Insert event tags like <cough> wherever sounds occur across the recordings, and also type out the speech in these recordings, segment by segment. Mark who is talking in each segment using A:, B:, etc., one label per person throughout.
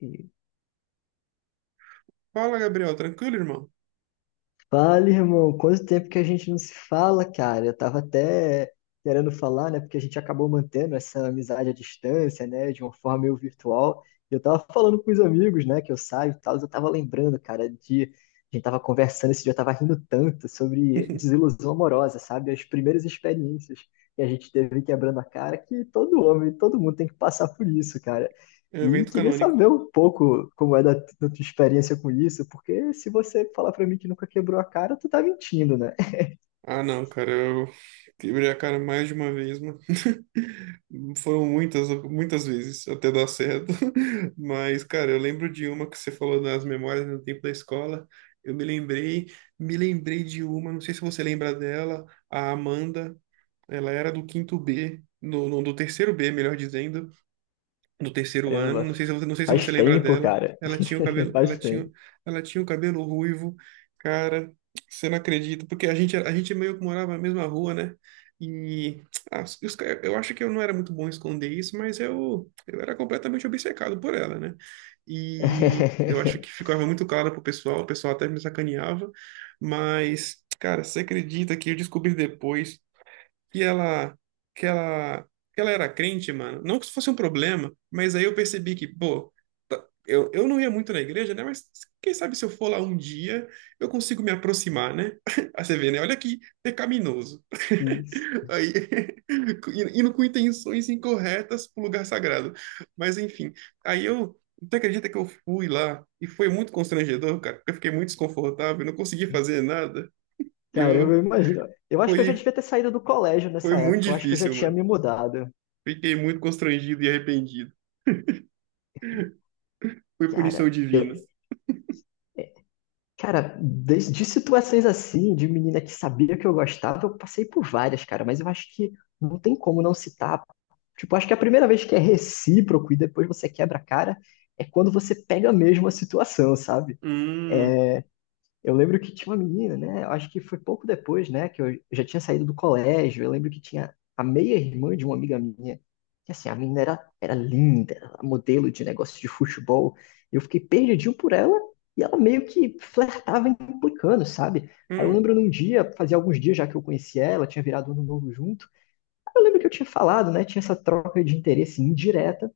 A: E
B: Fala, Gabriel. Tranquilo, irmão?
A: Fala, irmão, quanto tempo que a gente não se fala, cara? Eu tava até querendo falar, né? Porque a gente acabou mantendo essa amizade à distância, né? De uma forma meio virtual. Eu tava falando com os amigos, né? Que eu saio e tal. Eu tava lembrando, cara, de. A gente tava conversando esse dia, eu tava rindo tanto sobre
B: <laughs>
A: desilusão amorosa, sabe? As primeiras experiências que a gente teve quebrando a cara, que todo homem, todo mundo tem que passar por isso, cara.
B: É
A: E
B: evento
A: queria
B: canônico.
A: saber um pouco como é da tua experiência com isso, porque se você falar pra mim que nunca quebrou a cara, tu tá mentindo, né?
B: Ah, não, cara. Eu quebrei a cara mais de uma vez, mano. <laughs> Foram muitas, muitas vezes até dar certo. <laughs> Mas, cara, eu lembro de uma que você falou das memórias no tempo da escola. Eu me lembrei, me lembrei de uma, não sei se você lembra dela, a Amanda. Ela era do quinto B, do terceiro B, melhor dizendo. No terceiro ano,
A: Caramba,
B: não sei se você, não sei se você
A: faz
B: lembra
A: tempo,
B: dela,
A: cara.
B: ela tinha o
A: <laughs>
B: cabelo,
A: Faz tempo.
B: ela tinha o cabelo ruivo, cara, você não acredita, porque a gente meio que morava na mesma rua, né? E eu acho que eu não era muito bom em esconder isso, mas eu era completamente obcecado por ela, né? E eu acho que
A: <laughs>
B: ficava muito claro pro pessoal, o pessoal até me sacaneava, mas, cara, você acredita que eu descobri depois que ela, que ela, que ela era crente, mano. Não que isso fosse um problema, mas aí eu percebi que, pô, eu não ia muito na igreja, né? Mas quem sabe se eu for lá um dia, eu consigo me aproximar, né? <laughs> Aí você vê, né? Olha que pecaminoso.
A: Isso.
B: Aí, <laughs> indo com intenções incorretas pro lugar sagrado. Mas enfim, aí eu. Tu acredita que eu fui lá e foi muito constrangedor, cara? Porque eu fiquei muito desconfortável, não consegui fazer nada.
A: Caramba, eu
B: Eu
A: imagino. Eu acho que eu já
B: foi
A: devia ter saído do colégio
B: Foi
A: nessa
B: muito
A: época. Eu acho que eu já
B: difícil,
A: tinha
B: mano.
A: me mudado.
B: Fiquei muito constrangido e arrependido. Foi punição
A: Cara,
B: divina.
A: eu, Cara, de situações assim, de menina que sabia que eu gostava, eu passei por várias, cara, mas eu acho que não tem como não citar. Tipo, acho que a primeira vez que é recíproco e depois você quebra a cara é quando você pega mesmo a situação, sabe?
B: Hum,
A: Eu lembro que tinha uma menina, né? eu Acho que foi pouco depois, né? Que eu já tinha saído do colégio. Eu lembro que tinha a meia-irmã de uma amiga minha. Que assim, a menina era linda, era modelo de negócio de futebol. Eu fiquei perdidinho por ela e ela meio que flertava implicando, sabe? Aí eu
B: hum.
A: lembro num dia, fazia alguns dias já que eu conhecia ela, tinha virado ano novo junto. Eu lembro que eu tinha falado, né? Tinha essa troca de interesse indireta.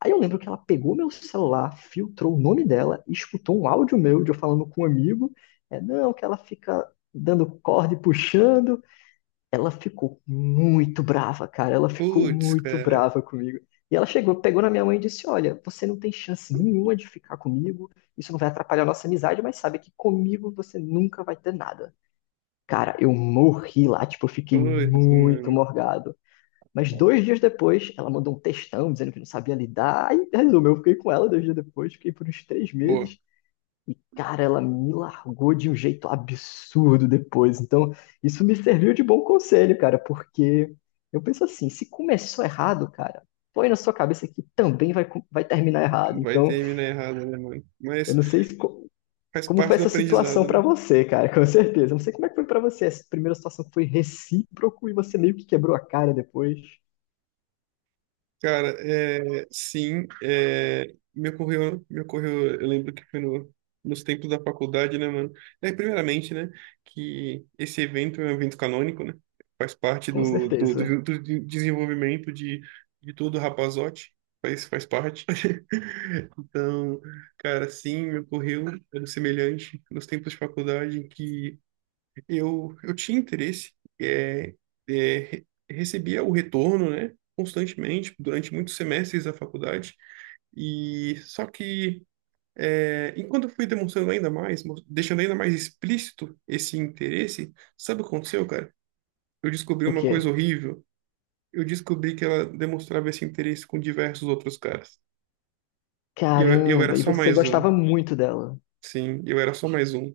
A: Aí eu lembro que ela pegou meu celular, filtrou o nome dela e escutou um áudio meu de eu falando com um amigo. É, não, que ela fica dando corda e puxando. Ela ficou muito brava, cara. Ela ficou
B: Putz,
A: muito
B: cara.
A: brava comigo. E ela chegou, pegou na minha mãe e disse: Olha, você não tem chance nenhuma de ficar comigo. Isso não vai atrapalhar a nossa amizade, mas sabe que comigo você nunca vai ter nada. Cara, eu morri lá, tipo, eu fiquei
B: Putz,
A: muito
B: mano.
A: morgado. Mas dois dias depois, ela mandou um textão dizendo que não sabia lidar. E resumo, eu fiquei com ela dois dias depois, fiquei por uns três
B: Boa.
A: meses. Cara, ela me largou de um jeito absurdo depois. Então, isso me serviu de bom conselho, cara, porque eu penso assim: se começou errado, cara, põe na sua cabeça que também vai terminar errado.
B: Vai
A: Então,
B: terminar errado, né, mano?
A: eu
B: Mas
A: não sei se co-
B: faz
A: como foi
B: parte do
A: essa situação
B: aprendizado,
A: pra
B: né?
A: você, cara, <laughs> com certeza. Eu não sei como é que foi pra você. Essa primeira situação que foi recíproco e você meio que quebrou a cara depois,
B: Cara, é, sim, é, me ocorreu, eu lembro que foi no, nos tempos da faculdade, né, mano? É, primeiramente, né, que esse evento é um evento canônico, né? Faz parte
A: com
B: do, do,
A: certeza.
B: do, do desenvolvimento de todo rapazote, faz, faz parte. <laughs> Então, cara, sim, me ocorreu algo semelhante nos tempos de faculdade em que eu tinha interesse, é, é, recebia o retorno, né, constantemente, durante muitos semestres da faculdade, e só que, é, enquanto eu fui demonstrando ainda mais, deixando ainda mais explícito esse interesse, sabe o que aconteceu, cara? Eu descobri
A: O
B: uma coisa
A: quê?
B: horrível. Eu descobri que ela demonstrava esse interesse com diversos outros caras. E eu era
A: Caramba, e
B: só
A: você
B: mais um.
A: gostava muito dela.
B: Sim, eu era só mais um.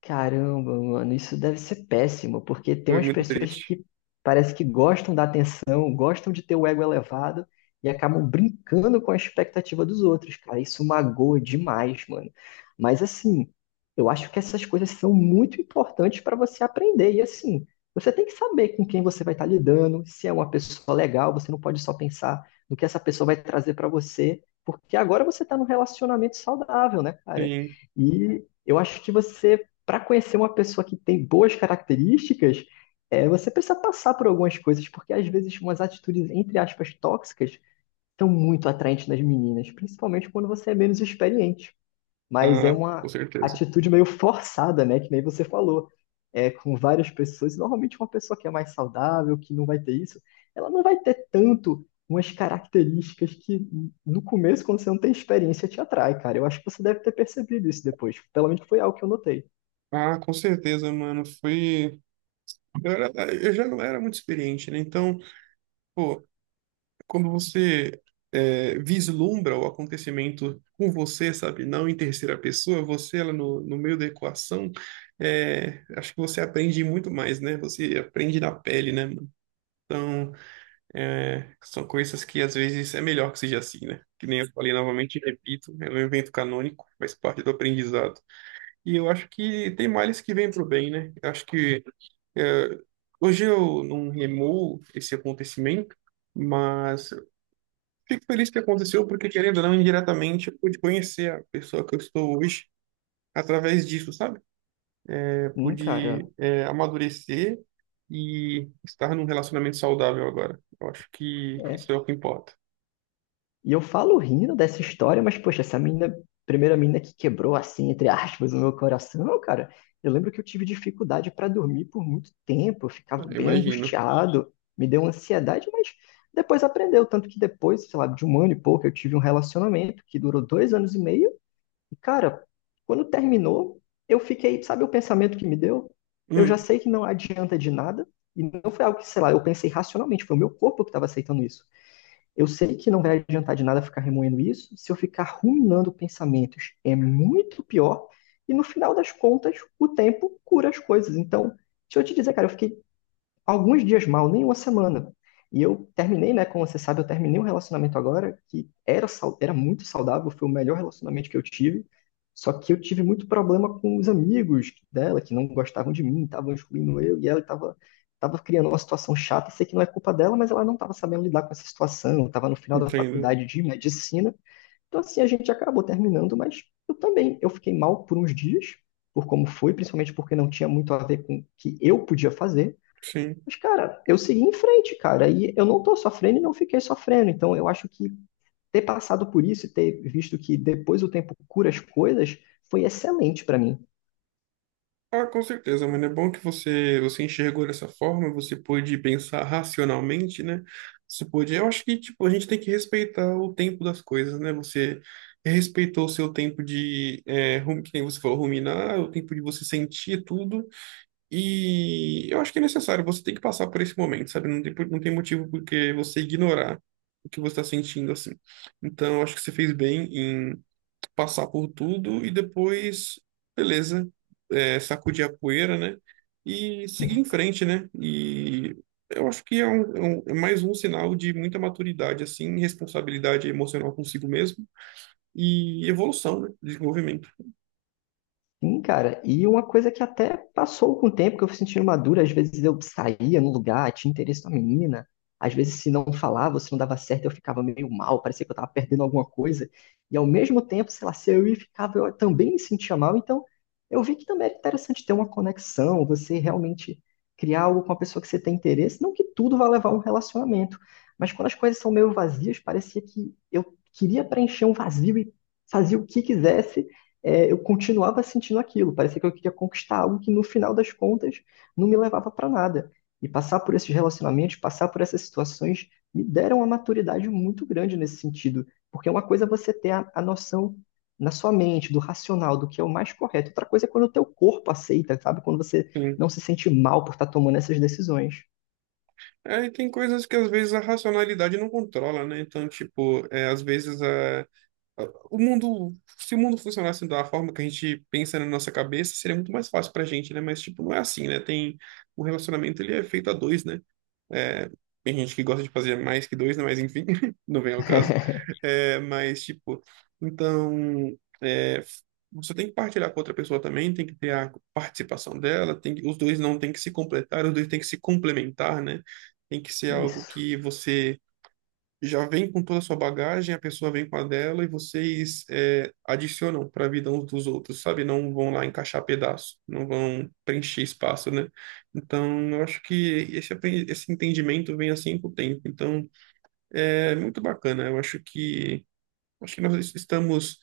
A: Caramba, mano, isso deve ser péssimo, porque tem
B: Foi
A: umas
B: muito
A: pessoas
B: triste.
A: que parece que gostam da atenção, gostam de ter o ego elevado e acabam brincando com a expectativa dos outros, cara. Isso magoa demais, mano. Mas assim, eu acho que essas coisas são muito importantes para você aprender. E assim, você tem que saber com quem você vai estar lidando, se é uma pessoa legal, você não pode só pensar no que essa pessoa vai trazer para você, porque agora você está num relacionamento saudável, né, cara?
B: Sim,
A: E eu acho que você para conhecer uma pessoa que tem boas características, é, você precisa passar por algumas coisas, porque às vezes umas atitudes, entre aspas, tóxicas são muito atraentes nas meninas, principalmente quando você é menos experiente. Mas é
B: ah, com
A: uma
B: certeza.
A: atitude meio forçada, né? Que nem você falou. É, com várias pessoas, normalmente uma pessoa que é mais saudável, que não vai ter isso, ela não vai ter tanto umas características que no começo, quando você não tem experiência, te atrai, cara. Eu acho que você deve ter percebido isso depois. Pelo menos foi algo que eu notei.
B: Ah, com certeza, mano. Foi. Eu já não era muito experiente, né? Então, pô, quando você é, vislumbra o acontecimento com você, sabe? Não em terceira pessoa, você ela no, no meio da equação, é, acho que você aprende muito mais, né? Você aprende na pele, né, mano? Então, é, são coisas que às vezes é melhor que seja assim, né? Que nem eu falei novamente e repito, é um evento canônico, faz parte do aprendizado. E eu acho que tem males que vêm pro bem, né? Eu acho que é, hoje eu não remoo esse acontecimento, mas fico feliz que aconteceu, porque querendo ou não, indiretamente, eu pude conhecer a pessoa que eu estou hoje através disso, sabe? É,
A: Hum, cara,
B: pude, é, amadurecer e estar num relacionamento saudável agora. Eu acho que
A: É.
B: isso é o que importa.
A: E eu falo rindo dessa história, mas, poxa, essa mina, primeira mina que quebrou, assim, entre aspas, o meu coração, cara, eu lembro que eu tive dificuldade para dormir por muito tempo, eu
B: Eu
A: ficava bem
B: imagino.
A: angustiado, me deu ansiedade, mas depois aprendeu. Tanto que depois, sei lá, de um ano e pouco, eu tive um relacionamento que durou dois anos e meio, e, cara, quando terminou, eu fiquei, sabe o pensamento que me deu? Eu já
B: Hum,
A: sei que não adianta de nada, e não foi algo que, sei lá, eu pensei racionalmente, foi o meu corpo que estava aceitando isso. Eu sei que não vai adiantar de nada ficar remoendo isso. Se eu ficar ruminando pensamentos, é muito pior. E no final das contas, o tempo cura as coisas. Então, deixa eu te dizer, cara, eu fiquei alguns dias mal, nem uma semana. E eu terminei, né? Como você sabe, eu terminei um relacionamento agora que era muito saudável, foi o melhor relacionamento que eu tive. Só que eu tive muito problema com os amigos dela, que não gostavam de mim, estavam excluindo eu, e ela estava criando uma situação chata. Sei que não é culpa dela, mas ela não estava sabendo lidar com essa situação, estava no final da
B: entendo.
A: faculdade de medicina. Então, assim, a gente acabou terminando, mas eu também, eu fiquei mal por uns dias, por como foi, principalmente porque não tinha muito a ver com o que eu podia fazer.
B: Sim.
A: Mas, cara, eu segui em frente, cara, e eu não tô sofrendo e não fiquei sofrendo. Então, eu acho que ter passado por isso e ter visto que depois o tempo cura as coisas foi excelente pra mim.
B: Ah, com certeza, mano. É bom que você você enxergou dessa forma, você pôde pensar racionalmente, né? Você pôde. Eu acho que tipo a gente tem que respeitar o tempo das coisas, né? Você respeitou o seu tempo de, é, que nem você falou, ruminar, o tempo de você sentir tudo. E eu acho que é necessário. Você tem que passar por esse momento, sabe? Não tem, não tem motivo porque você ignorar o que você está sentindo assim. Então, eu acho que você fez bem passar por tudo e depois, beleza, é, sacudir a poeira, né? E seguir em frente, né? E eu acho que é, é é mais um sinal de muita maturidade, assim, responsabilidade emocional consigo mesmo e evolução, né? Desenvolvimento.
A: Sim, cara, e uma coisa que até passou com o tempo, que eu fui sentindo madura, às vezes eu saía num lugar, tinha interesse na menina, às vezes se não falava, se não dava certo, eu ficava meio mal, parecia que eu tava perdendo alguma coisa, e ao mesmo tempo, sei lá, se eu ia e ficava, eu também me sentia mal, então eu vi que também era interessante ter uma conexão, você realmente criar algo com a pessoa que você tem interesse, não que tudo vá levar a um relacionamento, mas quando as coisas são meio vazias, parecia que eu queria preencher um vazio e fazia o que quisesse, é, eu continuava sentindo aquilo. Parecia que eu queria conquistar algo que no final das contas não me levava para nada. E passar por esses relacionamentos, passar por essas situações, me deram uma maturidade muito grande nesse sentido. Porque é uma coisa é você ter a noção na sua mente, do racional, do que é o mais correto. Outra coisa é quando o teu corpo aceita, sabe? Quando você
B: Sim.
A: não se sente mal por estar tomando essas decisões.
B: É, e tem coisas que às vezes a racionalidade não controla, né? Então, tipo, é, às vezes a... O mundo, se o mundo funcionasse da forma que a gente pensa na nossa cabeça, seria muito mais fácil pra gente, né? Mas, tipo, não é assim, né? Tem, o relacionamento, ele é feito a dois, né? É, tem gente que gosta de fazer mais que dois, né? Mas, enfim, <laughs> não vem ao caso.
A: <laughs>
B: É, mas, tipo, então, é, você tem que partilhar com outra pessoa também, tem que ter a participação dela, tem que, os dois não tem que se completar, os dois tem que se complementar, né? Tem que ser algo
A: Isso.
B: que você já vem com toda a sua bagagem, a pessoa vem com a dela e vocês é, adicionam para a vida uns dos outros, sabe? Não vão lá encaixar pedaço, não vão preencher espaço, né? Então, eu acho que esse, esse entendimento vem assim com o tempo. Então, é muito bacana. Eu acho que nós estamos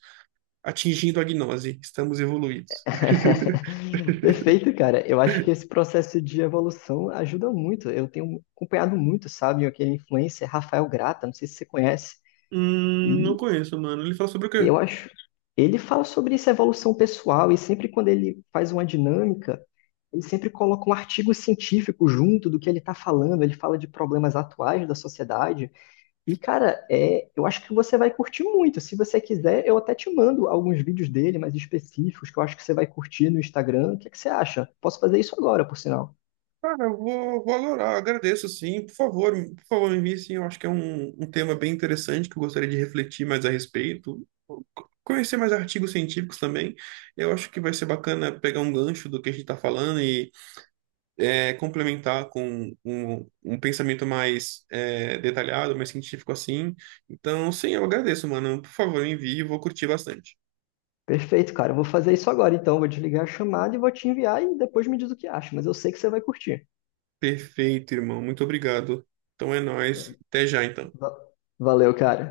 B: atingindo a gnose, estamos evoluídos. <laughs>
A: <laughs> Perfeito, cara. Eu acho que esse processo de evolução ajuda muito. Eu tenho acompanhado muito, sabe, aquele influencer Rafael Grata, não sei se você conhece,
B: Não
A: e
B: conheço, mano. Ele fala sobre o
A: eu
B: quê?
A: acho ele fala sobre essa evolução pessoal e sempre quando ele faz uma dinâmica, ele sempre coloca um artigo científico junto do que ele está falando. Ele fala de problemas atuais da sociedade. E, cara, é, eu acho que você vai curtir muito. Se você quiser, eu até te mando alguns vídeos dele mais específicos que eu acho que você vai curtir no Instagram. O que é que você acha? Posso fazer isso agora, por sinal.
B: Cara, eu vou, vou adorar, agradeço sim. Por favor, por favor, me envie sim. Eu acho que é um, um tema bem interessante que eu gostaria de refletir mais a respeito. Conhecer mais artigos científicos também. Eu acho que vai ser bacana pegar um gancho do que a gente está falando e é, complementar com um, um pensamento mais é, detalhado, mais científico assim. Então, sim, eu agradeço, mano. Por favor, me envie, eu vou curtir bastante.
A: Perfeito, cara. Eu vou fazer isso agora, então. Vou desligar a chamada e vou te enviar e depois me diz o que acha. Mas eu sei que você vai curtir.
B: Perfeito, irmão. Muito obrigado. Então é nóis. Até já, então.
A: Va- Valeu, cara.